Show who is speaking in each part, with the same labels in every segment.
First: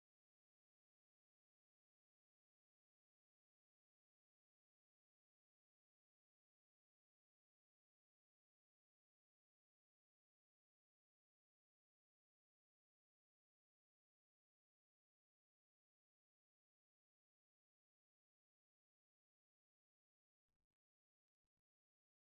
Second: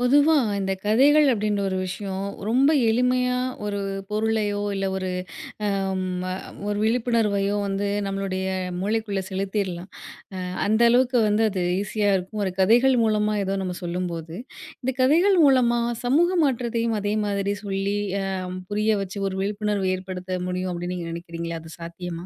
Speaker 1: பொதுவா இந்த கதைகள் அப்படின்ற ஒரு விஷயம் ரொம்ப எளிமையா ஒரு பொருளையோ இல்ல ஒரு ஆம், ஒரு விழிப்புணர்வையோ வந்து நம்மளுடைய மூளைக்குள்ள செலுத்திடலாம். அந்த அளவுக்கு வந்து அது ஈஸியா இருக்கும் ஒரு கதைகள் மூலமா ஏதோ நம்ம சொல்லும்போது இந்த கதைகள் மூலமா சமூக மாற்றத்தையும் அதே மாதிரி சொல்லி ஆம், புரிய வச்சு ஒரு விழிப்புணர்வு ஏற்படுத்த முடியும் அப்படின்னு நீங்க நினைக்கிறீங்களா? அது சாத்தியமா?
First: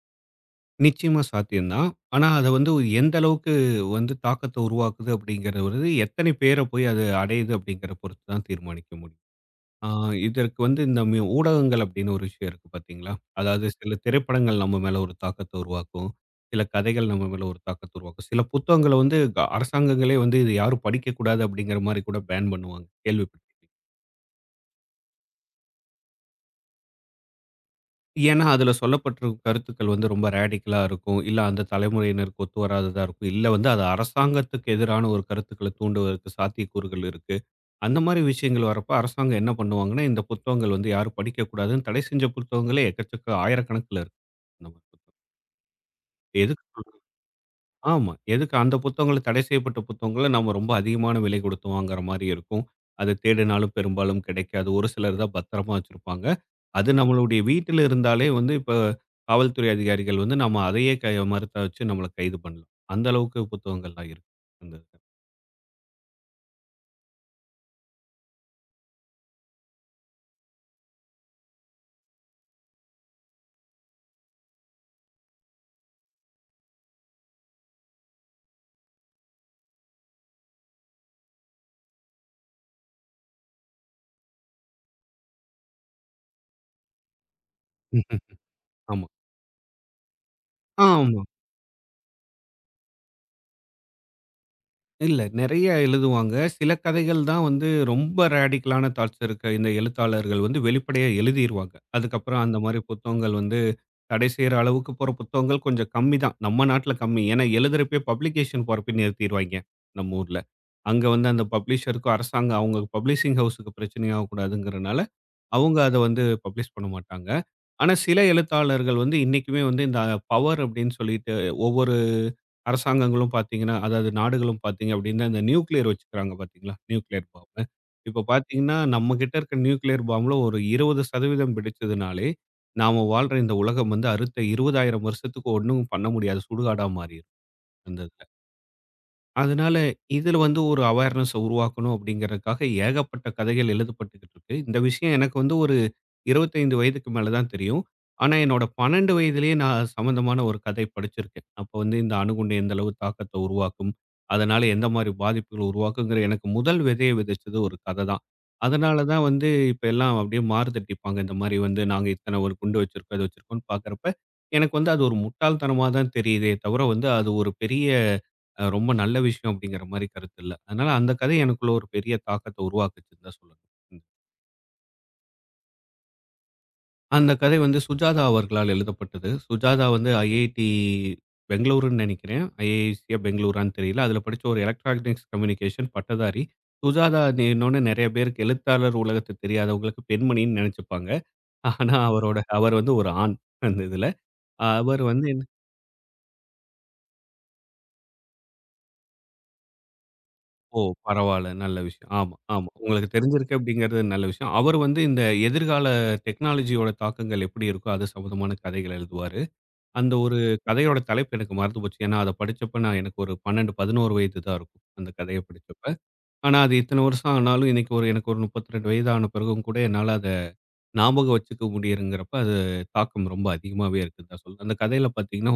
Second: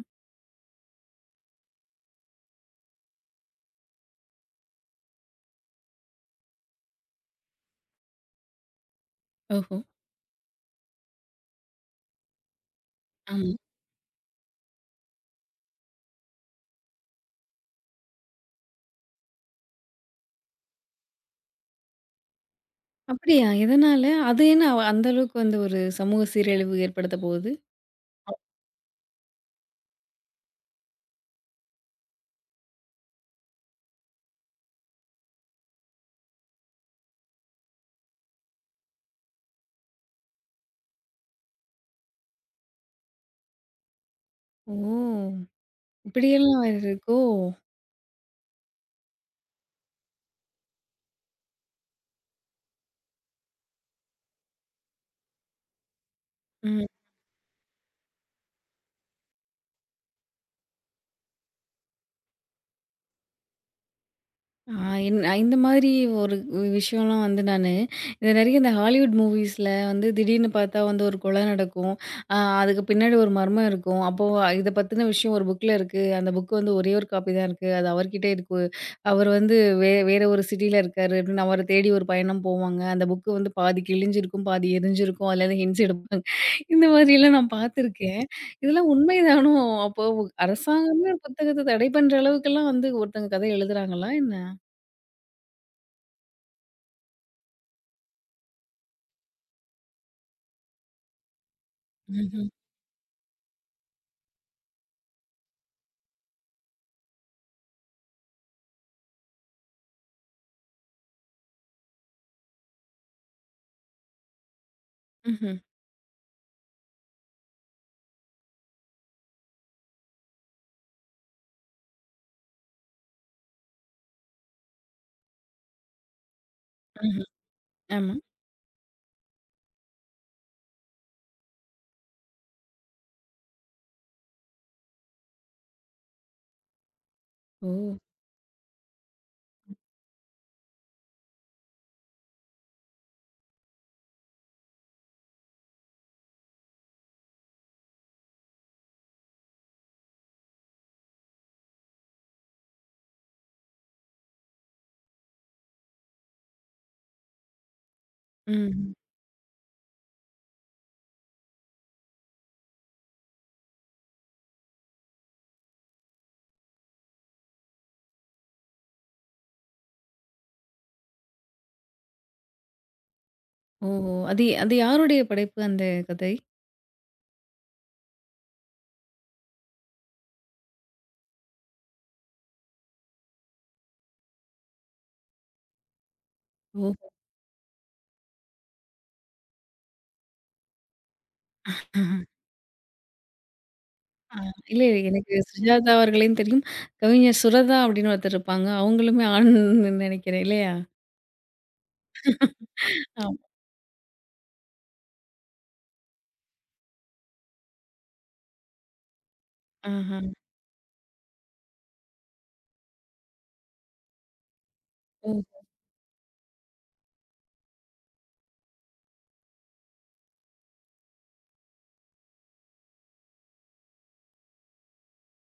Speaker 2: நிச்சயமா சாத்தியம் தான். ஆனா, அத வந்து ஒரு எந்த அளவுக்கு வந்து தாக்கத்த உருவாக்குது அப்படிங்கிறது வந்து, எத்தனை பேர போய் அது அடையுது அப்படிங்கிற பொறுத்து தான் தீர்மானிக்க முடியும்.
Speaker 1: ஓஹோ.
Speaker 2: ஆ, இதற்கு வந்து இந்த ஊடகங்கள் அப்படின்னு ஒரு விஷயம் இருக்கு பார்த்தீங்களா?
Speaker 1: ஆமா.
Speaker 2: அதாவது சில திரைப்படங்கள் நம்ம மேல ஒரு தாக்கத்த உருவாக்கும். சில கதைகள் நம்ம மேல ஒரு தாக்கத்த உருவாக்கும். சில புத்தகங்கள வந்து அரசாங்கங்களே வந்து, "இத யாரும் படிக்கக்கூடாது" அப்படிங்கிற மாரி கூட பேன் பண்ணுவாங்க.
Speaker 1: அப்படியா?
Speaker 2: கேள்விப்பட்டிருக்கீங்களா?
Speaker 1: எதனால? அது என்ன அந்த அளவுக்கு வந்து ஒரு சமூக சீரழிவு ஏற்படுத்த போகுது?
Speaker 2: ஏன்னா, அதுல சொல்லப்பட்டிருக்கும் கருத்துக்கள் வந்து ரொம்ப ரேடிக்கலா இருக்கும். இல்ல அந்த தலைமுறையினருக்கு ஒத்து வராததா இருக்கும். இல்ல வந்து அது அரசாங்கத்துக்கு எதிரான ஒரு கருத்துக்கள தூண்டுவதற்கு சாத்தியக்கூறுகள் இருக்கு. அந்த மாரி விஷயங்கள் வரப்ப அரசாங்கம் என்ன பண்ணுவாங்கன்னா, இந்த புத்தகங்கள் வந்து யாரும் படிக்கக்கூடாதுன்னு தடை செஞ்ச புத்தகங்களே எக்கச்சக்க ஆயிரக்கணக்குல இருக்கு.
Speaker 1: ஓ,
Speaker 2: நம்ம
Speaker 1: இப்படியெல்லாம் வேற
Speaker 2: எதுக்கு
Speaker 1: இருக்கோ!
Speaker 2: ஆமா. எதுக்கு அந்த புத்தகங்கள தடை செய்யப்பட்ட புத்தகங்கள நம்ம ரொம்ப அதிகமான விலை குடுத்து வாங்குற மாரி இருக்கும். அத தேடினாலும் பெரும்பாலும் கிடைக்காது. ஒரு சிலர் தான் பத்திரமா வச்சிருப்பாங்க.
Speaker 1: ம்.
Speaker 2: அது நம்மளுடைய வீட்டில இருந்தாலே வந்து இப்ப காவல்துறை அதிகாரிகள் வந்து நம்ம அதையே கை மரத்த வச்சு நம்மள கைது பண்ணலாம். அந்த அளவுக்கு புத்தகங்கள்லாம் இருக்கு. அந்த
Speaker 1: ஆ
Speaker 2: இதுல.
Speaker 1: என் இந்த மாதிரி ஒரு விஷயம்லாம் வந்து நானு, இது நிறைய இந்த ஹாலிவுட் மூவிஸ்ல வந்து திடீர்னு பார்த்தா வந்து ஒரு கொலை நடக்கும். அ அதுக்கு பின்னாடி ஒரு மர்மம் இருக்கும். அப்போ இத பத்தின விஷயம் ஒரு புக்ல இருக்கு. அந்த புக் வந்து ஒரே ஒரு காப்பி தான் இருக்கு. அது அவர்கிட்ட இருக்கு. அவர் வந்து வேற ஒரு சிட்டில இருக்காரு அப்படின்னு அவர தேடி ஒரு பயணம் போவாங்க. அந்த புக் வந்து பாதி கிழிஞ்சிருக்கும், பாதி எரிஞ்சிருக்கும். அதுல இருந்து ஹிண்ட்ஸ் எடுப்பாங்க. இந்த மாதிரிலாம் நான் பார்த்துருக்கேன். இதெல்லாம்
Speaker 2: ஆமா.
Speaker 1: உண்மைதானோ? அப்போ அரசாங்கமே ஒரு
Speaker 2: ஆமா.
Speaker 1: புத்தகத்த தடை பண்ற அளவுக்கெல்லாம் வந்து ஒருத்தங்க கதை எழுதுறாங்களா என்ன?
Speaker 2: இல்ல. நெறைய எழுதுவாங்க. சில கதைகள் தான் வந்து ரொம்ப ரேடிக்கலான தாட்ஸ் இருக்க இந்த எழுத்தாளர்கள் வந்து வெளிப்படையா எழுதிருவாங்க. அதுக்கப்புறம்
Speaker 1: ம்ஹ்ம்.
Speaker 2: அந்த மாரி புத்தகங்கள் வந்து தடை செய்ற அளவுக்கு போற புத்தகங்கள் கொஞ்சம் கம்மி தான். நம்ம நாட்ல கம்மி. ஏன்னா எழுதுறப்பயே பப்ளிகேஷன் போறப்பயே நிறுத்திருவாய்ங்க, நம்ம ஊர்ல. அங்க வந்து அந்த பப்ளிஷருக்கும் அரசாங்கம் அவங்க பப்ளிஷிங் ஹவுஸுக்கு பிரச்சனையாக கூடாதுங்கிறனால,
Speaker 1: ம்ஹ்ம்.
Speaker 2: அவங்க அத வந்து பப்ளிஷ் பண்ண மாட்டாங்க. ஆனா, சில எழுத்தாளர்கள் வந்து இன்னைக்குமே வந்து இந்த பவர் அப்படின்னு சொல்லிட்டு ஒவ்வொரு அரசாங்கங்களும் பார்த்தீங்கன்னா, அதாவது நாடுகளும் பார்த்தீங்க அப்படின்னா, இந்த நியூக்ளியர் வச்சுக்கிறாங்க பார்த்தீங்களா? நியூக்ளியர்
Speaker 1: ம்ஹ்ம்.
Speaker 2: பாம்பு.
Speaker 1: ஆமா.
Speaker 2: இப்ப பார்த்தீங்கன்னா, நம்ம கிட்ட இருக்க நியூக்ளியர் பாம்புல ஒரு 20% வெடிச்சதுனாலே, நாம வாழ்ற இந்த உலகம் வந்து அடுத்த 20,000 வருஷத்துக்கு ஒண்ணும் பண்ண முடியாத சுடுகாடா மாறிரும்.
Speaker 1: ஓ!
Speaker 2: அந்த இதுல. அதனால, இதுல வந்து ஒரு அவேர்னஸ உருவாக்கணும் அப்படிங்கிறதுக்காக ஏகப்பட்ட கதைகள் எழுதப்பட்டுக்கிட்டு இருக்கு. இந்த விஷயம் எனக்கு வந்து ஒரு 25 வயதுக்கு மேல தான் தெரியும். ஆனா, என்னோட 12 வயதிலேயே நான் சம்மந்தமான ஒரு கதை படிச்சிருக்கேன். அப்ப வந்து இந்த அணுகுண்டு எந்த அளவு தாக்கத்த உருவாக்கும், அதனால எந்த மாரி பாதிப்புகள் உருவாக்குங்கிற எனக்கு முதல் விதைய விதைச்சது ஒரு கத தான்.
Speaker 1: ம்ஹ்ம்.
Speaker 2: அதனால தான் வந்து இப்ப எல்லாம் அப்படியே மாறுதட்டிப்பாங்க. இந்த மாரி வந்து நாங்க இத்தன ஒரு குண்டு வச்சிருக்கோம், இது வச்சிருக்கோம்ன்னு பார்க்கிறப்ப, எனக்கு வந்து அது ஒரு முட்டாள்தனமா தான் தெரியுதே தவிர வந்து அது ஒரு பெரிய ரொம்ப நல்ல விஷயம் அப்படிங்கிற மாரி கருத்து இல்ல. அதனால அந்த கதை எனக்குள்ள ஒரு பெரிய தாக்கத்த உருவாக்குச்சுன்னு தான் சொல்லணும். ம்.
Speaker 1: ஓஹோ! அது அது யாருடைய படைப்பு அந்த கதை?
Speaker 2: அந்த கதை வந்து சுஜாதா அவர்களால் எழுதப்பட்டது. சுஜாதா வந்து ஐஐடி பெங்களூருன்னு நெனைக்கிறேன். ஐஐசியா பெங்களூரான்னு தெரியல. அதுல படிச்ச ஒரு எலக்ட்ரானிக்ஸ் கம்யூனிகேஷன் பட்டதாரி.
Speaker 1: ஓஹோ!
Speaker 2: சுஜாதா இன்னொன்னு நெறைய பேருக்கு எழுத்தாளர் உலகத்து தெரியாதவங்களுக்கு பெண்மணின்னு நெனைச்சுப்பாங்க. ஆனா அவரோட அவர் வந்து ஒரு ஆண். அந்த இதுல.
Speaker 1: ஆ இல்ல,
Speaker 2: அவர் வந்து
Speaker 1: எனக்கு சுஜாதா அவர்களையும் தெரியும். கவிஞர் சுரதா அப்படின்னு ஒருத்தர் இருப்பாங்க. அவங்களுமே ஆண்ன்னு நெனைக்கிறேன் இல்லையா?
Speaker 2: ஓ! பரவால்ல. நல்ல விஷயம். ஆமா, ஆமா. உங்களுக்கு
Speaker 1: ஆம்.
Speaker 2: தெரிஞ்சிருக்கு அப்படிங்கிறது நல்ல விஷயம். அவர் வந்து இந்த எதிர்கால டெக்னாலஜியோட தாக்கங்கள் எப்படி இருக்கோ, அது சம்மந்தமான கதைகள் எழுதுவாரு. அந்த
Speaker 1: ஆஹா.
Speaker 2: ஒரு கதையோட தலைப்பு எனக்கு மறந்து போச்சு. ஏன்னா, அத படிச்சப்ப நான் எனக்கு ஒரு 12, 11 வயது தான் இருக்கும். அந்த
Speaker 1: ஓ!
Speaker 2: கதைய படிச்சப்ப. ஆனா, அது இத்தன வருஷம் ஆனாலும் இன்னைக்கு ஒரு எனக்கு ஒரு 32 வயது ஆன பிறகும் கூட என்னால அத ஞாபகம் வச்சுக்க முடியுதுங்கிறப்ப, அது தாக்கம் ரொம்ப அதிகமாவே இருக்குன்னு தான் சொல்லணும். அந்த கதையில பார்த்தீங்கன்னா,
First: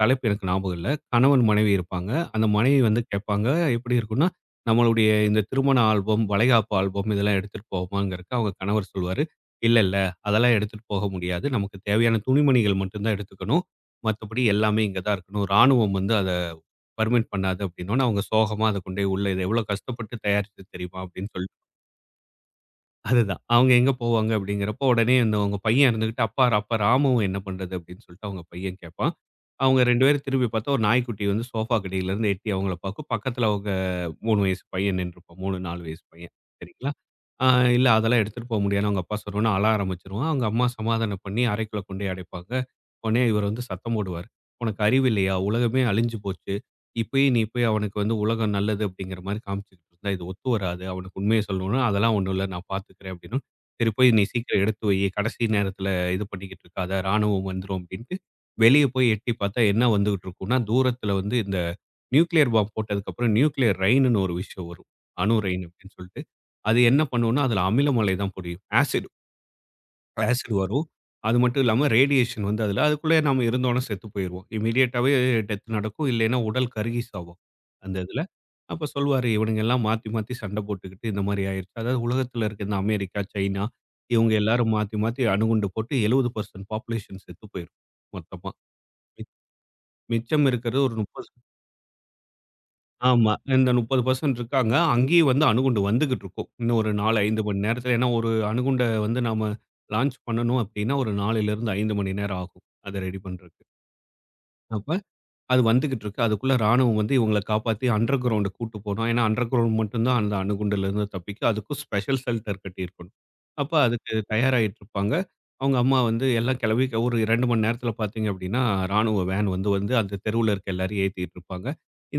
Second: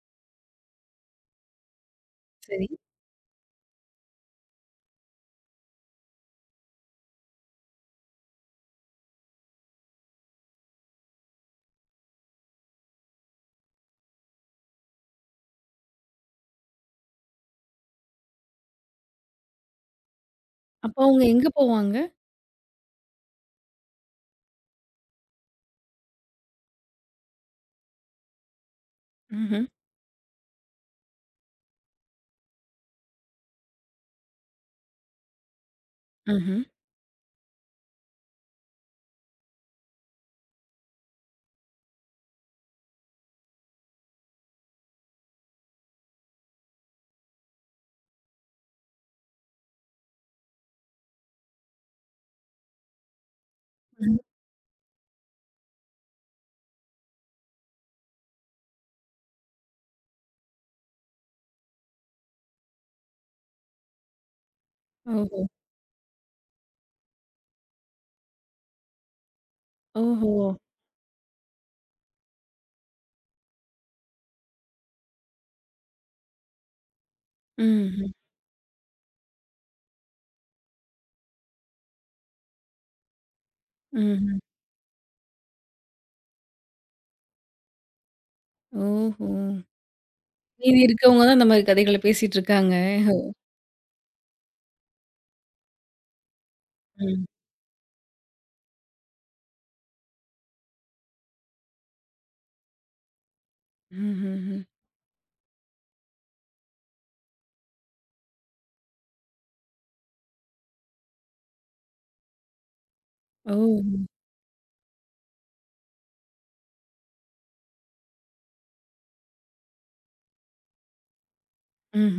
Speaker 2: தலைப்பு எனக்கு ஞாபகம் இல்ல. கணவன், மனைவி இருப்பாங்க. அந்த
Speaker 1: சரி.
Speaker 2: மனைவி வந்து கேட்பாங்க, எப்படி இருக்கும்னா, "நம்மளுடைய இந்த திருமண ஆல்பம், வளைகாப்பு ஆல்பம் இதெல்லாம் எடுத்துட்டு போவோமாங்கிறதுக்கு". அவங்க கணவர் சொல்வாரு. "இல்ல, இல்ல அதெல்லாம் எடுத்துட்டு போக முடியாது. நமக்கு தேவையான துணிமணிகள் மட்டும் தான் எடுத்துக்கணும். மத்தபடி எல்லாமே இங்க தான் இருக்கணும். ராணுவம் வந்து அத பர்மிட் பண்ணாது" அப்படின்னோனே அவங்க சோகமா அத கொண்டு போய் உள்ள "இது எவ்வளோ கஷ்டப்பட்டு தயாரிச்சது தெரியுமா?"
Speaker 1: அப்போ அவங்க
Speaker 2: அப்படின்னு
Speaker 1: எங்க
Speaker 2: சொல்லி
Speaker 1: போவாங்க?
Speaker 2: அதுதான். அவங்க எங்க போவாங்க அப்படிங்கிறப்போ, உடனே இந்த உங்க பையன் இருந்துகிட்டு, "அப்பா அப்பா ராமுவும் என்ன பண்றது?" அப்படின்னு சொல்லிட்டு அவங்க பையன் கேட்பான்.
Speaker 1: ம்ஹ்ம்.
Speaker 2: அவங்க 2 பேரும் திரும்பி பார்த்தா, ஒரு நாய்க்குட்டி வந்து சோஃபாக்கு அடியிலருந்து எட்டி அவங்கள பார்க்கும். பக்கத்துல அவங்க 3 வயசு பையன் நின்றுப்பான். 3, 4 வயசு பையன்.
Speaker 1: ம்ஹ்ம்.
Speaker 2: சரிங்களா? ஆ, "இல்ல அதெல்லாம் எடுத்துட்டு போ முடியாதுன்னு" அவங்க அப்பா சொன்னோனே அழ ஆரம்பிச்சுருவான். அவங்க அம்மா சமாதானம் பண்ணி அறைக்குள்ள கொண்டு போய் அடைப்பாங்க. உடனே இவர் வந்து சத்தம் போடுவாரு. "உனக்கு அறிவு இல்லையா? உலகமே அழிஞ்சு போச்சு. இப்பயே நீ போய் அவனுக்கு வந்து உலகம் நல்லது அப்படிங்கிற மாதிரி காமிச்சுக்கிட்டு இருந்தா இது ஒத்து வராது. அவனுக்கு உண்மைய சொல்லணும்னா, அதெல்லாம் ஒண்ணும் இல்ல நான் பார்த்துக்கிறேன் அப்படின்னும். சரி போய்
Speaker 1: ம்.
Speaker 2: நீ சீக்கிரம் எடுத்து வை. கடைசி நேரத்தில இது பண்ணிக்கிட்டு இருக்காத. ராணுவம் வந்துரும் அப்படின்ட்டு வெளிய போய் எட்டி பார்த்தா என்ன வந்துகிட்டு இருக்கும்னா, தூரத்தில வந்து இந்த நியூக்ளியர் பாம் போட்டதுக்கப்புறம் நியூக்ளியர் ரெயின்னு ஒரு விஷயம் வரும். அணு
Speaker 1: ஓஹோ!
Speaker 2: ரெயின் அப்படின்னு சொல்லிட்டு. அது என்ன பண்ணும்னா, அதில அமில மழை தான் பொழியும். ஆசிட்
Speaker 1: ஓஹோ!
Speaker 2: ஆசிட் வரும். அது மட்டும் இல்லாம ரேடியேஷன் வந்து அதில அதுக்குள்ளே நாம இருந்தோம்னா செத்து போயிருவோம். இமிடியேட்டாவே டெத் நடக்கும். இல்லைன்னா உடல் கருகி சாவும். அந்த
Speaker 1: ம்ஹ்ம்.
Speaker 2: இதில. அப்ப சொல்வாரு, "இவனுங்க எல்லாம் மாத்தி, மாத்தி சண்டை போட்டுக்கிட்டு இந்த மாரி ஆயிருச்சு." அதாவது உலகத்தில இருக்க இந்த அமெரிக்கா, சைனா இவங்க
Speaker 1: ம்ஹ்ம்.
Speaker 2: எல்லாரும் மாத்தி, மாத்தி அணுகுண்டு போட்டு 70% பாப்புலேஷன் செத்து போயிரும் மொத்தமா. மி
Speaker 1: ஓஹோ!
Speaker 2: மிச்சம்
Speaker 1: மீதி
Speaker 2: இருக்கிறது ஒரு
Speaker 1: இருக்கவங்க
Speaker 2: 30.
Speaker 1: தான் இந்த மாரி கதைகள பேசிட்டு இருக்காங்க.
Speaker 2: ஆமா. இந்த 30% இருக்காங்க. அங்கேயும் வந்து அணுகுண்டு வந்துகிட்டு இருக்கும். இன்னும் ஒரு 4,
Speaker 1: ம்.
Speaker 2: 5 மணி நேரத்துல. ஏன்னா, ஒரு அணுகுண்ட வந்து நாம லான்ச் பண்ணணும் அப்டின்னா, ஒரு 4லிருந்து 5 மணி நேரம் ஆகும். அத ரெடி பண்றதுக்கு.
Speaker 1: ம்ஹ்ம்.
Speaker 2: அப்ப அது வந்துகிட்டு இருக்கு. அதுக்குள்ள ராணுவம் வந்து இவங்கள காப்பாத்தி அண்டர் கிரவுண்ட் கூட்டு போணும். ஏன்னா, அண்டர் கிரவுண்ட் மட்டும் தான் அந்த அணுகுண்டுல இருந்து தப்பிக்கும். அதுக்கும் ஸ்பெஷல் ஷெல்டர் கட்டியிருக்கணும்.
Speaker 1: ஓ!
Speaker 2: அப்ப அதுக்கு தயாராகிட்டு இருப்பாங்க. அவங்க அம்மா வந்து எல்லாம் கிளம்பி ஒரு 2 மணி நேரத்தில பார்த்தீங்க அப்படின்னா, ராணுவ வேன் வந்து வந்து அந்த தெருவுல இருக்க எல்லாரையும் ஏத்திட்டு இருப்பாங்க.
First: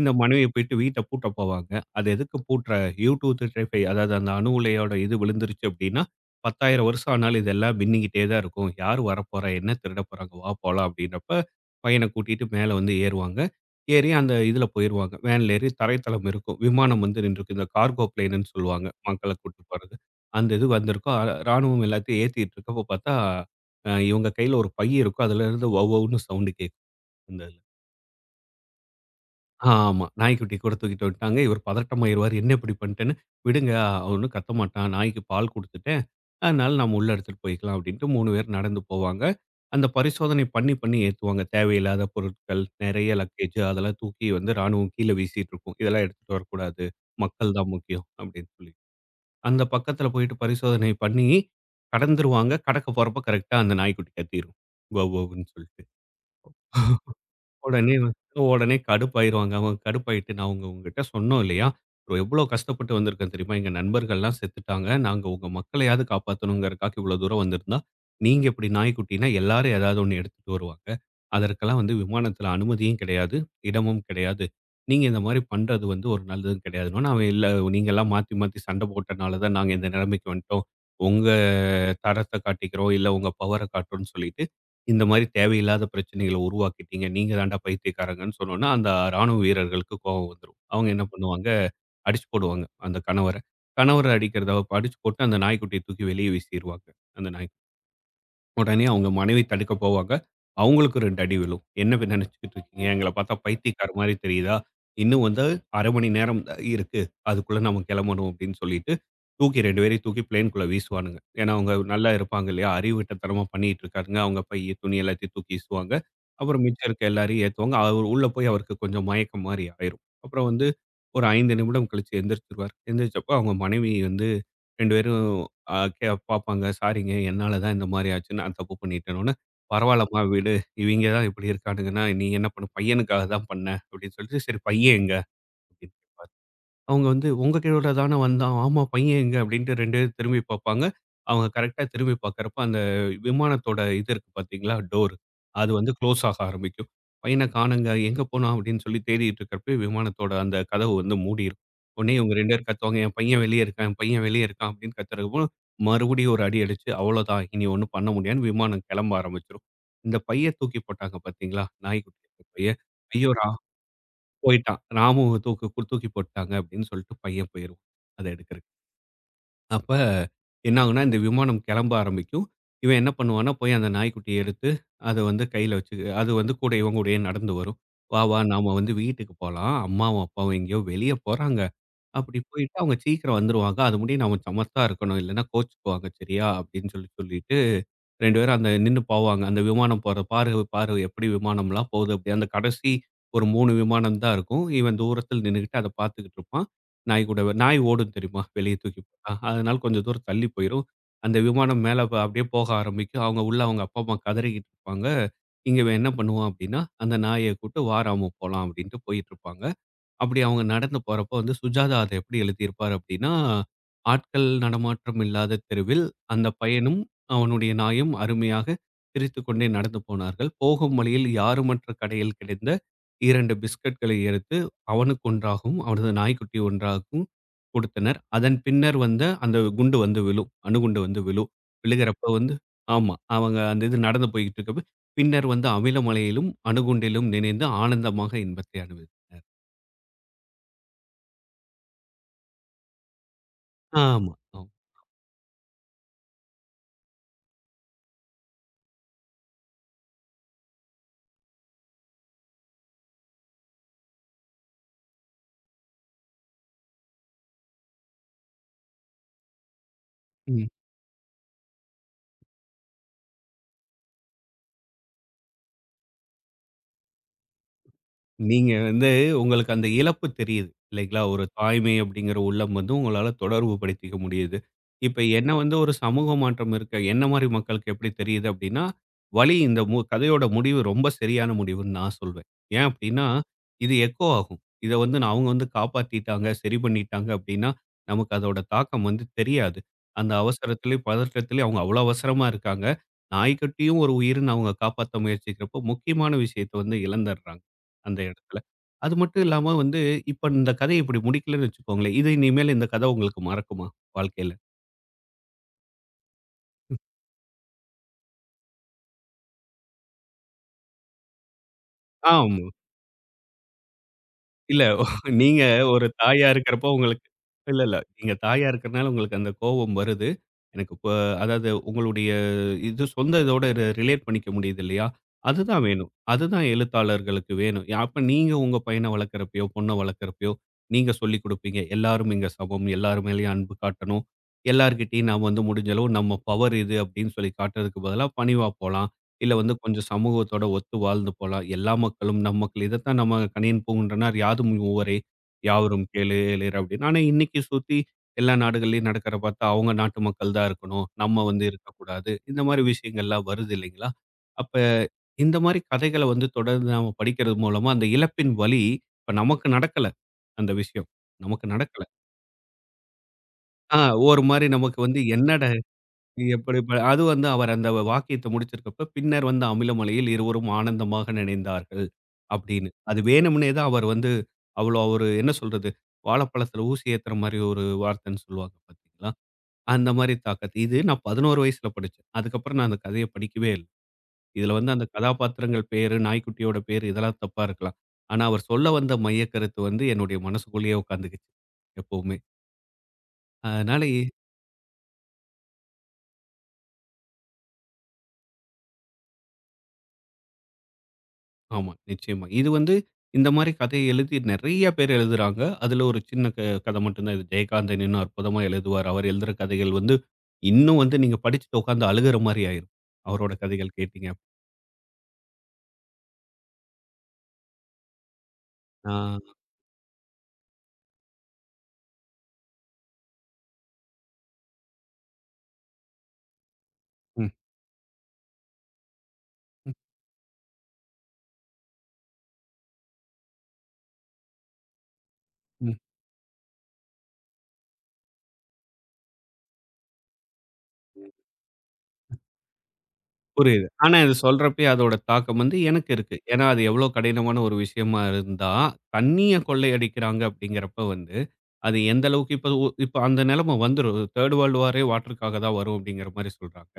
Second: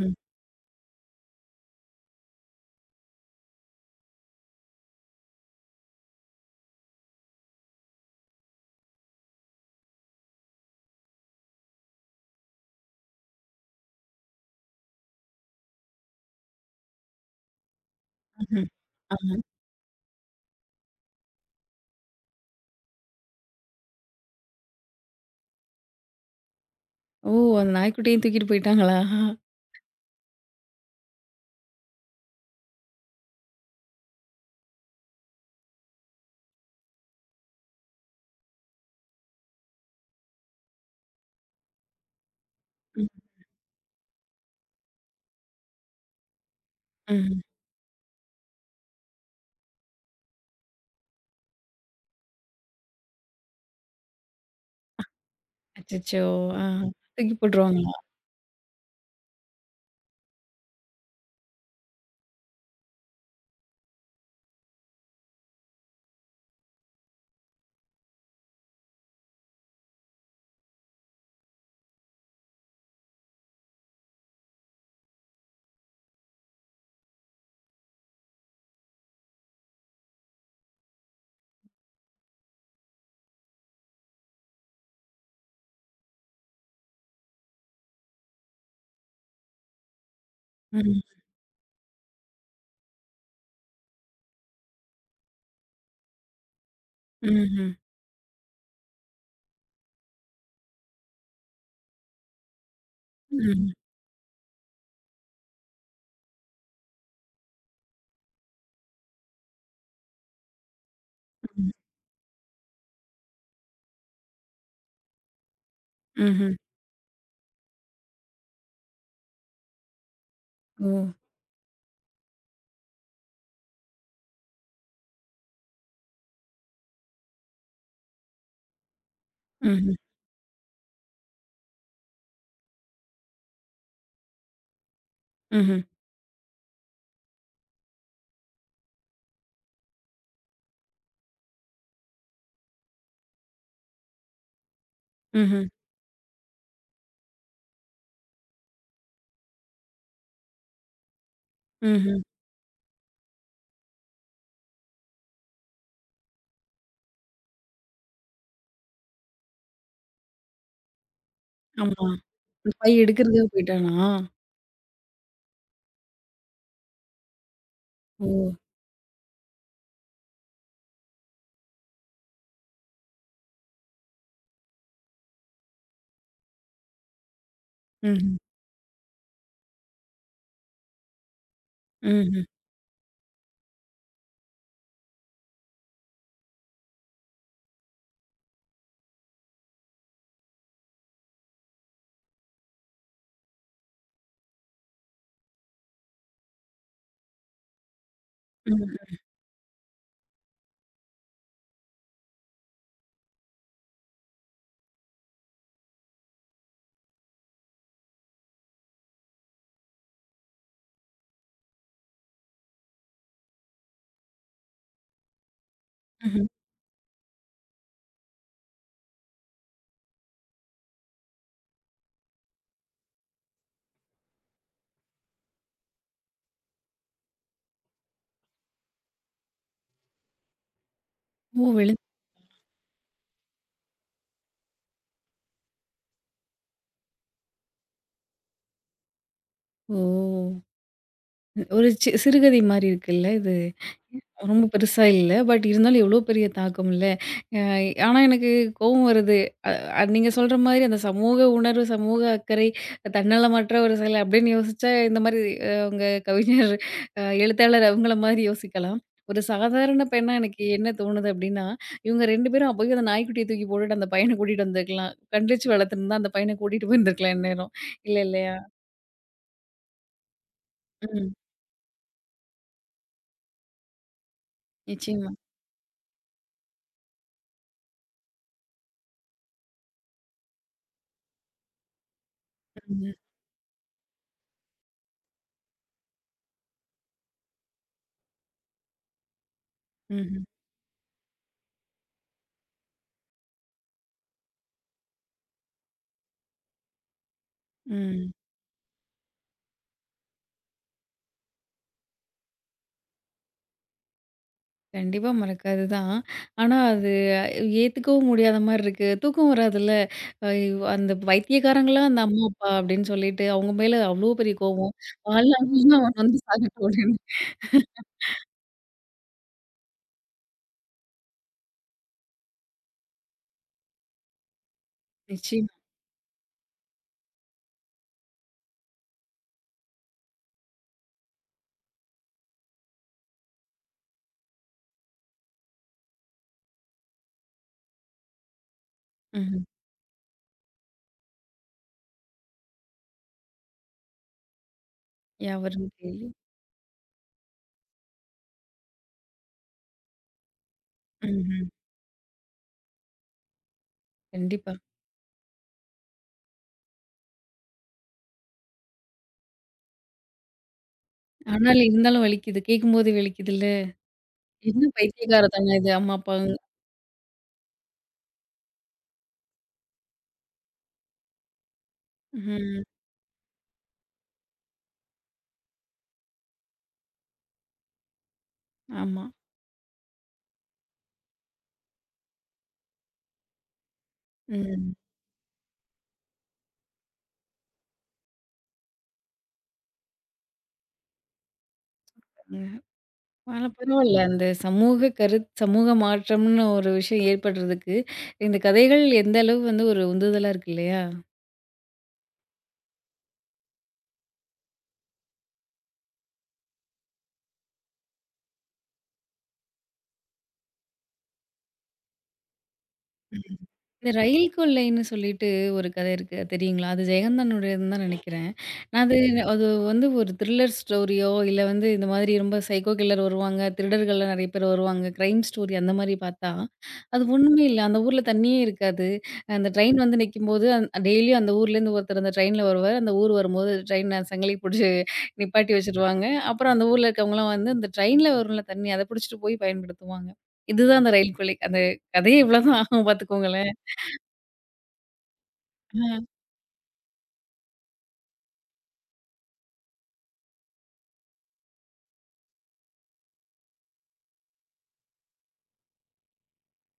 Speaker 2: இந்த மனைவிய போயிட்டு வீட்ட பூட்ட போவாங்க. அது எதுக்கு பூட்டுற U235 அதாவது அந்த அணு உலையோட இது விழுந்துருச்சு அப்படின்னா, 10,000 வருஷம் ஆனாலும் இதெல்லாம் மின்னிக்கிட்டே தான் இருக்கும். யார் வரப்போறா? என்ன திருட போறாங்க? வா போலாம் அப்படின்றப்ப பையன கூட்டிட்டு மேல வந்து ஏறுவாங்க. ஏறி அந்த இதுல போயிருவாங்க. வேன்ல ஏறி தரைத்தளம் இருக்கும். விமானம் வந்து நின்றுருக்கும். இந்த கார்கோ பிளேன்ன்னு
Speaker 1: ம்ஹ்ம்.
Speaker 2: சொல்லுவாங்க. மக்கள
Speaker 1: ஆமா.
Speaker 2: கூட்டு போறது. அந்த இது வந்திருக்கும். ராணுவம் எல்லாத்தையும் ஏத்திட்டு இருக்கப்போ பார்த்தா, இவங்க கையில ஒரு பை இருக்கும். அதுலருந்து வவ் வவ்ன்னு சவுண்ட் கேட்கும்.
Speaker 1: ஓ!
Speaker 2: அந்த
Speaker 1: அந்த நாய்க்குட்டியும் தூக்கிட்டு போயிட்டாங்களா?
Speaker 2: ஆமா. நாய்க்குட்டி கூட தூக்கிட்டு வந்துட்டாங்க. இவர் பதட்டமாயிருவாரு. என்ன இப்படி பண்ணிட்டேன்னு. விடுங்க அவன் ஒண்ணும் கத்த மாட்டான். நாய்க்கு பால் குடுத்துட்டேன். அதனால நம்ம உள்ள எடுத்துட்டு போய்க்கலாம் அப்படின்ட்டு 3 பேர் நடந்து போவாங்க. அந்த பரிசோதனை பண்ணி, பண்ணி ஏத்துவாங்க. தேவையில்லாத பொருட்கள்,
Speaker 1: ம்.
Speaker 2: நெறைய லக்கேஜ் அதெல்லாம் தூக்கி வந்து ராணுவம் கீழ வீசிட்டு இருக்கும். இதெல்லாம் எடுத்துட்டு வரக்கூடாது.
Speaker 1: ம்.
Speaker 2: மக்கள் தான் முக்கியம் அப்படின்னு சொல்லி. அந்த பக்கத்துல போயிட்டு பரிசோதனை பண்ணி கடந்துருவாங்க. கடக்க போறப்ப கரெக்ட்டா அந்த நாய்க்குட்டி கத்திரும். வவ் வவ்ன்னு சொல்லிட்டு.
Speaker 1: அச்சச்சோ! ஆ. தூக்கி
Speaker 2: உடனே
Speaker 1: போட்டுருவாங்களா?
Speaker 2: வ உடனே கடுப்பாயிருவாங்க. அவங்க கடுப்பாயிட்டு, "நான் உங்ககிட்ட சொன்னோம் இல்லையா? எவ்ளோ கஷ்டப்பட்டு வந்திருக்கேன் தெரியுமா? எங்க நண்பர்கள்லாம் செத்துட்டாங்க. நாங்க உங்க மக்களையாவது காப்பாத்தணும்ங்கறக்காக இவ்ளோ தூரம் வந்திருந்தா, நீங்க இப்படி நாய்க்குட்டின்னா எல்லாரும் ஏதாவது ஒண்ணு எடுத்துட்டு வருவாங்க. அதற்கெல்லாம் வந்து விமானத்துல அனுமதியும் கிடையாது, இடமும் கிடையாது. நீங்க இந்த மாரி பண்றது வந்து ஒரு நல்லதும் கிடையாதுன்னோனே". அவன் "இல்ல நீங்கலாம் மாத்தி மாத்தி சண்டை போட்டனால தான் நாங்க இந்த நிலைமைக்கு வந்துட்டோம். உங்க தரத்தை காட்டிக்கிறோம் இல்லை உங்க பவரை காட்டுறோம்னு சொல்லிட்டு இந்த மாதிரி தேவையில்லாத பிரச்சனைகளை உருவாக்கிட்டீங்க நீங்க தாண்டா பைத்தியக்காரங்கன்னு சொன்னோன்னா அந்த ராணுவ வீரர்களுக்கு கோபம் வந்துடும். அவங்க
Speaker 1: ம்.
Speaker 2: என்ன பண்ணுவாங்க. அடிச்சு போடுவாங்க அந்த கணவரை. கணவரை அடிக்கிறத அடிச்சு போட்டு அந்த நாய்க்குட்டியை தூக்கி வெளியே வீசிடுவாங்க. அந்த நாய்
Speaker 1: ம்ஹ்ம்.
Speaker 2: உடனே அவங்க மனைவி தடுக்க போவாங்க. அவங்களுக்கு 2 அடி விழும். என்ன இப்ப நினைச்சுக்கிட்டு இருக்கீங்க? எங்கள பார்த்தா
Speaker 1: ம்.
Speaker 2: பைத்தியக்கார மாரி தெரியுதா? இன்னும் வந்து 1/2 மணி நேரம் தான் இருக்கு. அதுக்குள்ள நம்ம கிளம்பணும் அப்படின்னு சொல்லிட்டு, 2 பேரையும் தூக்கி பிளேன்க்குள்ள வீசுவானுங்க. ஏன்னா,
Speaker 1: ம்.
Speaker 2: அவங்க நல்லா இருப்பாங்க இல்லையா? அறிவுட்டத்தனமா பண்ணிட்டு இருக்காருங்க. அவங்க பை, துணி எல்லாத்தையும் தூக்கி வீசுவாங்க.
Speaker 1: ம்ஹ்ம்.
Speaker 2: அப்புறம் மிச்சம் இருக்க எல்லாரையும் ஏத்துவாங்க. அவரு உள்ள போய் அவருக்கு கொஞ்சம் மயக்கம் மாரி ஆயிரும். அப்புறம் வந்து
Speaker 1: ஓ!
Speaker 2: ஒரு 5 நிமிடம் கழிச்சு எந்திரிச்சுருவாரு. எந்திரிச்சப்போ அவங்க மனைவி வந்து 2 பேரும் கே பார்ப்பாங்க. "சாரிங்க, என்னால தான் இந்த மாரி ஆச்சு. நான் தப்பு பண்ணிட்டேனோன்னே."
Speaker 1: ம்ஹ்ம்.
Speaker 2: "பரவால்லம்மா விடு. இவங்க தான் இப்படி இருக்கானுங்கன்னா, நீ என்ன பண்ண பையனுக்காக தான் பண்ண." அப்படின்னு சொல்லிட்டு, "சரி பையன் எங்க?"
Speaker 1: ம்ஹ்ம்.
Speaker 2: அப்படின்னு கேட்பாரு. அவங்க வந்து, "உங்க கீழோட தான வந்தான். ஆமா பையன் எங்க?" அப்படின்ட்டு 2 பேரும் திரும்பி பார்ப்பாங்க. அவங்க கரெக்ட்டா திரும்பி பார்க்கறப்ப, அந்த விமானத்தோட இது இருக்கு பார்த்தீங்களா? டோர்.
Speaker 1: ம்ஹ்ம்.
Speaker 2: அது வந்து க்ளோஸ் ஆக ஆரம்பிக்கும். "பையன காணோங்க, எங்க போனான்?" அப்படின்னு சொல்லி தேடிட்டு இருக்கிறப்ப, விமானத்தோட அந்த கதவு வந்து மூடிரும். உடனே
Speaker 1: ம்ஹ்ம்.
Speaker 2: இவங்க 2 பேரும் கத்துவாங்க, "என் பையன் வெளிய இருக்கான், என் பையன் வெளிய இருக்கான்" அப்படின்னு கத்துறப்போ, மறுபடியும் ஒரு அடி அடிச்சு, அவ்வளோதான் இனி ஒண்ணும் பண்ண முடியாதுன்னு விமானம் கிளம்ப ஆரம்பிச்சுரும். இந்த பைய தூக்கி போட்டாங்க பார்த்தீங்களா?
Speaker 1: ஆமா.
Speaker 2: நாய்க்குட்டி இருக்க பைய.
Speaker 1: அந்த பை
Speaker 2: ஐயோ!
Speaker 1: எடுக்கிறதுக்காக போயிட்டானா?
Speaker 2: போயிட்டான். "ராமு தூக்கு தூக்கி போட்டுட்டாங்க" அப்படின்னு சொல்லிட்டு பையன் போயிருவான். அத
Speaker 1: ஓ!
Speaker 2: எடுக்கிறக்கு. அப்ப என்ன ஆகும்னா, இந்த விமானம் கிளம்ப ஆரம்பிக்கும். இவன் என்ன பண்ணுவான்னா, போய் அந்த நாய்க்குட்டிய எடுத்து அத வந்து கையில வச்சு அது வந்து கூட இவன் கூடயே நடந்து வரும். "வா,
Speaker 1: ம்ஹ்ம்.
Speaker 2: வா நாம வந்து வீட்டுக்கு போலாம். அம்மாவும், அப்பாவும் எங்கேயோ வெளிய போறாங்க. அப்படி
Speaker 1: ம்ஹ்ம்.
Speaker 2: போயிட்டு அவங்க சீக்கிரம் வந்துருவாங்க. அது முடிய நாம சமத்தா இருக்கணும். இல்லன்னா கோச்சுக்குவாங்க சரியா?" அப்படின்னு சொல்லி சொல்லிட்டு 2 பேரும் அந்த நின்னு போவாங்க. அந்த விமானம் போற பாரு பாரு எப்படி விமானம்லாம் போகுது அப்படி. அந்த கடைசி ஒரு 3 விமானம் தான் இருக்கும். இவன் தூரத்தில நின்னுகிட்டு அத பார்த்துக்கிட்டு இருப்பான். நாய் கூட நாய் ஓடும் தெரியுமா? வெளிய தூக்கி
Speaker 1: ம்.
Speaker 2: போட்டா. அதனால கொஞ்சம் தூரம் தள்ளி போயிரும். அந்த விமானம் மேல அப்படியே போக ஆரம்பிக்கும். அவங்க உள்ள அவங்க அப்பா, அம்மா கதறிக்கிட்டு இருப்பாங்க. இங்க இவன் என்ன பண்ணுவான் அப்படின்னா, அந்த நாய கூட்டு "வா ராமு போலாம்" அப்படின்ட்டு போயிட்டு இருப்பாங்க. அப்படி அவங்க நடந்து போறப்போ வந்து சுஜாதா அதை எப்படி எழுதியிருப்பார் அப்படின்னா, ஆட்கள் நடமாற்றம் இல்லாத தெருவில்
Speaker 1: ம்ஹ்ம்.
Speaker 2: அந்த பையனும், அவனுடைய நாயும் அருமையாக சிரித்துக்கொண்டே நடந்து போனார்கள். போகும் வழியில் யாருமற்ற கடையில் கிடைத்த 2 பிஸ்கட்களை எடுத்து அவனுக்கு ஒன்றாகவும், அவனது நாய்க்குட்டி ஒன்றாகவும் கொடுத்தனர். அதன் பின்னர் வந்த அந்த குண்டு வந்து விழும். அணுகுண்டு வந்து விழும்.
Speaker 1: ஓ! விழு
Speaker 2: விழுகிறப்ப வந்து ஆமா. அவங்க அந்த இது நடந்து போய்க்கிட்டு இருக்கப்ப, பின்னர் வந்து அமிலமழையிலும், அணுகுண்டிலும் நினைந்து ஆனந்தமாக இன்பத்தை அனுபவித்தனர்.
Speaker 1: ஓ! ஒரு சிறுகதை மாரி இருக்குல்ல இது.
Speaker 2: ஆமா. ஆமா.
Speaker 1: ரொம்ப பெருசா இல்ல. பட் இருந்தாலும் எவ்ளோ பெரிய தாக்கம் இல்ல. அ ஆனா எனக்கு கோவம் வருது. நீங்க சொல்ற மாதிரி அந்த சமூக உணர்வு, சமூக அக்கறை, தன்னலமற்ற ஒரு செயல் அப்படின்னு யோசிச்சா இந்த மாதிரி உங்க கவிஞர், எழுத்தாளர் அவங்கள மாதிரி யோசிக்கலாம். ஒரு சாதாரண பெண்ணா எனக்கு
Speaker 2: ம்.
Speaker 1: என்ன தோணுது அப்படின்னா, இவங்க 2 பேரும் அப்பவே அந்த நாய்க்குட்டிய தூக்கி போட்டுட்டு அந்த பையன கூட்டிட்டு வந்திருக்கலாம். கண்டிச்சு வளர்த்துருந்தா அந்த பையன கூட்டிட்டு போயிருந்திருக்கலாம் இந்நேரம். இல்லையா?
Speaker 2: நீங்க வந்து உங்களுக்கு அந்த இழப்பு தெரியுது. இல்லைங்களா?
Speaker 1: ம்.
Speaker 2: ஒரு தாய்மை அப்படிங்கிற உள்ளம் வந்து உங்களால தொடர்பு படுத்திக்க முடியுது. இப்ப
Speaker 1: நிச்சயமா.
Speaker 2: என்ன வந்து ஒரு சமூக மாற்றம் இருக்க என்ன மாரி மக்களுக்கு எப்படி தெரியுது அப்படின்னா, வழி இந்த கதையோட முடிவு ரொம்ப சரியான முடிவுன்னு நான் சொல்வேன். ஏன்
Speaker 1: ம்.
Speaker 2: அப்படின்னா, இது எக்கோ ஆகும். இத வந்து நான் அவங்க வந்து காப்பாத்திட்டாங்க, சரி பண்ணிட்டாங்க அப்படின்னா, நமக்கு அதோட தாக்கம் வந்து தெரியாது. அந்த
Speaker 1: ம்ஹ்ம்.
Speaker 2: அவசரத்திலயும், பதற்றத்திலயும் அவங்க அவ்வளோ அவசரமா இருக்காங்க. நாய்க்குட்டியும் ஒரு உயிர்ன்னு அவங்க காப்பாத்த முயற்சிக்கிறப்போ, முக்கியமான விஷயத்த வந்து இழந்தர்றாங்க. அந்த
Speaker 1: ம்.
Speaker 2: இடத்துல. அது மட்டும் இல்லாம வந்து, இப்ப இந்த கதை இப்படி முடிக்கலன்னு வச்சுக்கோங்களேன். இது இனிமேல் இந்த கதை உங்களுக்கு மறக்குமா? வாழ்க்கையில?
Speaker 1: கண்டிப்பா மறக்காது தான். ஆனா அது ஏத்துக்கவும் முடியாத மாரி இருக்கு. தூக்கம் வராதுல்ல. ஐயோ! அந்த பைத்தியக்காரங்கலாம் அந்த அம்மா,
Speaker 2: ஆமா.
Speaker 1: அப்பா அப்படின்னு சொல்லிட்டு அவங்க மேல அவ்ளோ பெரிய
Speaker 2: இல்ல.
Speaker 1: கோவம்.
Speaker 2: நீங்க
Speaker 1: வாழ்நாள்லாம்
Speaker 2: ஒரு
Speaker 1: அவன் வந்து
Speaker 2: தாயா
Speaker 1: சாகட்டும்
Speaker 2: இருக்கிறப்போ
Speaker 1: அப்படின்னு.
Speaker 2: உங்களுக்கு இல்ல, இல்ல. நீங்க தாயா இருக்கிறனால உங்களுக்கு அந்த கோபம் வருது. எனக்கு இப்ப அதாவது உங்களுடைய இது சொந்த இதோட ரிலேட் பண்ணிக்க முடியுது இல்லையா?
Speaker 1: நிச்சயமா.
Speaker 2: அதுதான் வேணும். அதுதான் எழுத்தாளர்களுக்கு வேணும். அப்ப நீங்க உங்க பையன வளர்க்கிறப்பயோ, பொண்ண வளர்க்கிறப்பயோ, நீங்க சொல்லிக் குடுப்பீங்க. எல்லாரும் இங்க சமம். எல்லார் மேலயும் அன்பு காட்டணும். எல்லார்கிட்டயும் நாம வந்து முடிஞ்ச அளவு நம்ம பவர் இது அப்படின்னு சொல்லி காட்டுறதுக்கு பதிலா பணிவா போலாம். இல்ல
Speaker 1: ம்ஹ்ம்.
Speaker 2: வந்து கொஞ்சம் சமூகத்தோட ஒத்து வாழ்ந்து போலாம். எல்லா மக்களும் நம் மக்கள். இதைத்தான் நம்ம கணியன் பூங்குன்றனார் யாதும் ஊரே
Speaker 1: யாவரும்
Speaker 2: யாவரும்
Speaker 1: கேளீர்.
Speaker 2: கேளு எழிற் அப்படின்னு. ஆனா இன்னைக்கு சுத்தி எல்லா நாடுகள்லயும் நடக்கிற பார்த்தா அவங்க நாட்டு மக்கள் தான் இருக்கணும். நம்ம வந்து
Speaker 1: ம்ஹ்ம்.
Speaker 2: இருக்கக்கூடாது. இந்த மாதிரி விஷயங்கள்லாம் வருது இல்லைங்களா?
Speaker 1: கண்டிப்பா.
Speaker 2: அப்ப இந்த மாதிரி கதைகள வந்து தொடர்ந்து நாம படிக்கிறது மூலமா அந்த இழப்பின் வலி இப்ப நமக்கு நடக்கல அந்த விஷயம். நமக்கு
Speaker 1: ஆனாலும்
Speaker 2: நடக்கல.
Speaker 1: இருந்தாலும் வலிக்குது. கேட்கும்போது வலிக்குதுல்ல.
Speaker 2: ஆ, ஒரு மாரி
Speaker 1: என்ன
Speaker 2: நமக்கு வந்து என்னடா
Speaker 1: பைத்தியக்காரத்தனம் இது அம்மா, அப்பாங்க.
Speaker 2: எப்படி அது வந்து அவர் அந்த வாக்கியத்த முடிச்சிருக்கப்ப, பின்னர் வந்து அமிலமலையில் இருவரும் ஆனந்தமாக நினைந்தார்கள்
Speaker 1: ம்.
Speaker 2: அப்படின்னு. அது வேணும்னே தான் அவர் வந்து அவ்வளோ ஒரு என்ன சொல்றது, வாழைப்பழத்தில ஊசி ஏத்துற மாரி ஒரு வார்த்தைன்னு சொல்லுவாங்க
Speaker 1: ஆமா.
Speaker 2: பார்த்தீங்களா? அந்த மாரி தாக்கத்த இது நான் 11 வயசுல படிச்சேன். அதுக்கப்புறம் நான் அந்த கதைய படிக்கவே இல்ல. இதுல வந்து
Speaker 1: ம்.
Speaker 2: அந்த கதாபாத்திரங்கள் பேரு, நாய்க்குட்டியோட பேரு இதெல்லாம் தப்பா இருக்கலாம். ஆனா அவர் சொல்ல வந்த மையக்கருத்து வந்து என்னுடைய மனசுக்குள்ளேயே உட்காந்துக்குச்சு எப்பவுமே.
Speaker 1: ம். ஆனா
Speaker 2: அதனால
Speaker 1: பரவால்ல. அந்த சமூக சமூக மாற்றம்னு ஒரு விஷயம் ஏற்படுறதுக்கு, இந்த கதைகள் எந்த அளவு வந்து ஒரு உந்துதலா இருக்கு இல்லையா?
Speaker 2: ஆமா, நிச்சயமா. இது வந்து இந்த மாரி கதைய எழுதி நெறைய பேர் எழுதுறாங்க. அதுல ஒரு சின்ன கதை மட்டும் தான். இது ஜெயகாந்தன் இன்னும் அற்புதமா எழுதுவார். அவர் எழுதுற கதைகள் வந்து இன்னும் வந்து நீங்க படிச்சுட்டு உட்கார்ந்து அழுகுற மாரி ஆயிரும். அவரோட கதைகள்
Speaker 1: இந்த
Speaker 2: கேட்டீங்க
Speaker 1: ரயில் கொள்ளைன்னு சொல்லிட்டு ஒரு கதை இருக்கு. அது தெரியுங்களா? அது ஜெயகாந்தனுடையதுன்னு தான் நினைக்கிறேன். அது
Speaker 2: அப்டின்னா.
Speaker 1: அது வந்து ஒரு த்ரில்லர் ஸ்டோரியோ, இல்ல வந்து இந்த மாதிரி ரொம்ப சைக்கோ கில்லர் வருவாங்க, திருடர்கள்லாம் நெறைய பேர் வருவாங்க, கிரைம் ஸ்டோரி அந்த மாரி பார்த்தா, அது
Speaker 2: ம்,
Speaker 1: ஒண்ணுமே இல்ல. அந்த ஊர்ல தண்ணியே இருக்காது. அந்த
Speaker 2: ம்,
Speaker 1: ட்ரெயின் வந்து நிக்கும்போது, டெய்லியும் அந்த ஊர்லேருந்து ஒருத்தர் அந்த ட்ரெயின்ல வருவாரு. அந்த ஊர் வரும்போது ட்ரெயின சங்கிலி புடிச்சு நிப்பாட்டி
Speaker 2: ம்.
Speaker 1: வச்சுருவாங்க. அப்புறம் அந்த ஊர்ல இருக்கவங்கலாம் வந்து அந்த ட்ரெயின்ல வரும்ல தண்ணி, அத புடிச்சிட்டு போய் பயன்படுத்துவாங்க. இதுதான் அந்த ரயில் கொள்ளை. அந்த கதையே இவ்வளோதான் ஆகும் பார்த்துக்கோங்களேன்.
Speaker 2: புரியுது. ஆனா இது சொல்றப்பயே அதோட தாக்கம் வந்து எனக்கு
Speaker 1: ஆ.
Speaker 2: இருக்கு. ஏன்னா அது எவ்ளோ கடினமான ஒரு விஷயமா இருந்தா, தண்ணீய கொள்ளையடிக்கிறாங்க அப்டிங்கிறப்ப வந்து, அது எந்த அளவுக்கு இப்ப இப்ப அந்த நெலம வந்துரும். 3 வேர்ல்டு வாரே வாட்டருக்காக தான் வரும் அப்டிங்கிற மாரி சொல்றாங்க.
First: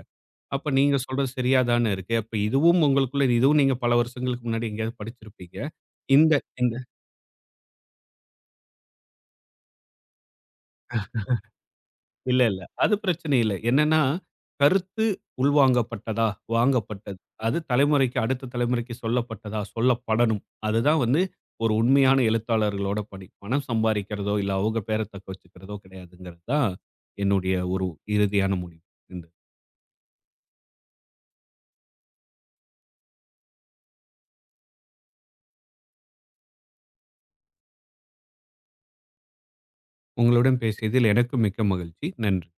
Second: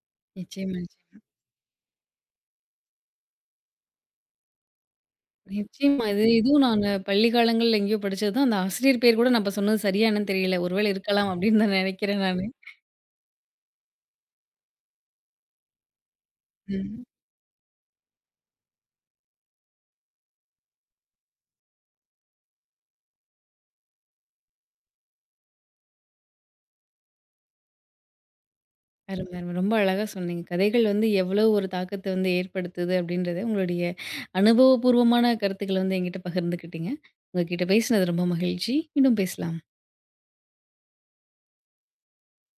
Speaker 2: அப்ப
Speaker 1: நிச்சயமா.
Speaker 2: நீங்க சொல்றது சரியா தானே இருக்கு. அப்ப இதுவும் உங்களுக்குள்ள இதுவும் நீங்க பல வருஷங்களுக்கு முன்னாடி எங்கேயாவது படிச்சிருப்பீங்க.
Speaker 1: நிச்சயமா. இது
Speaker 2: இந்த
Speaker 1: இதுவும்
Speaker 2: இந்த
Speaker 1: நானு பள்ளி காலங்கள்ல எங்கேயோ படிச்சதுதான். அந்த ஆசிரியர் பேர் கூட நம்ம சொன்னது சரியா என்னன்னு தெரியல. ஒருவேளை இருக்கலாம் அப்படின்னு தான் நினைக்கிறேன்
Speaker 2: இல்ல,
Speaker 1: நானு.
Speaker 2: இல்ல. அது பிரச்சனை இல்ல. என்னன்னா, கருத்து உள்வாங்கப்பட்டதா?
Speaker 1: ம்.
Speaker 2: வாங்கப்பட்டது. அது தலைமுறைக்கு அடுத்த தலைமுறைக்கு சொல்லப்பட்டதா? சொல்லப்படணும். அதுதான் வந்து ஒரு உண்மையான எழுத்தாளர்களோட பணி. பணம் சம்பாரிக்கிறதோ, இல்ல அவங்க பேர தக்க வச்சுக்கிறதோ கிடையாதுங்கிறது தான் என்னுடைய ஒரு இறுதியான முடிவு. இந்த
Speaker 1: அருமை, அருமை. ரொம்ப அழகா சொன்னீங்க. கதைகள் வந்து எவ்வளவு ஒரு தாக்கத்த வந்து ஏற்படுத்துது அப்படின்றத உங்களுடைய அனுபவபூர்வமான கருத்துக்கள வந்து என்கிட்ட பகிர்ந்துக்கிட்டீங்க. உங்ககிட்ட பேசினது ரொம்ப மகிழ்ச்சி. மீண்டும் பேசலாம்.
Speaker 2: உங்களுடன் பேசியதில் எனக்கும் மிக்க மகிழ்ச்சி. நன்றி.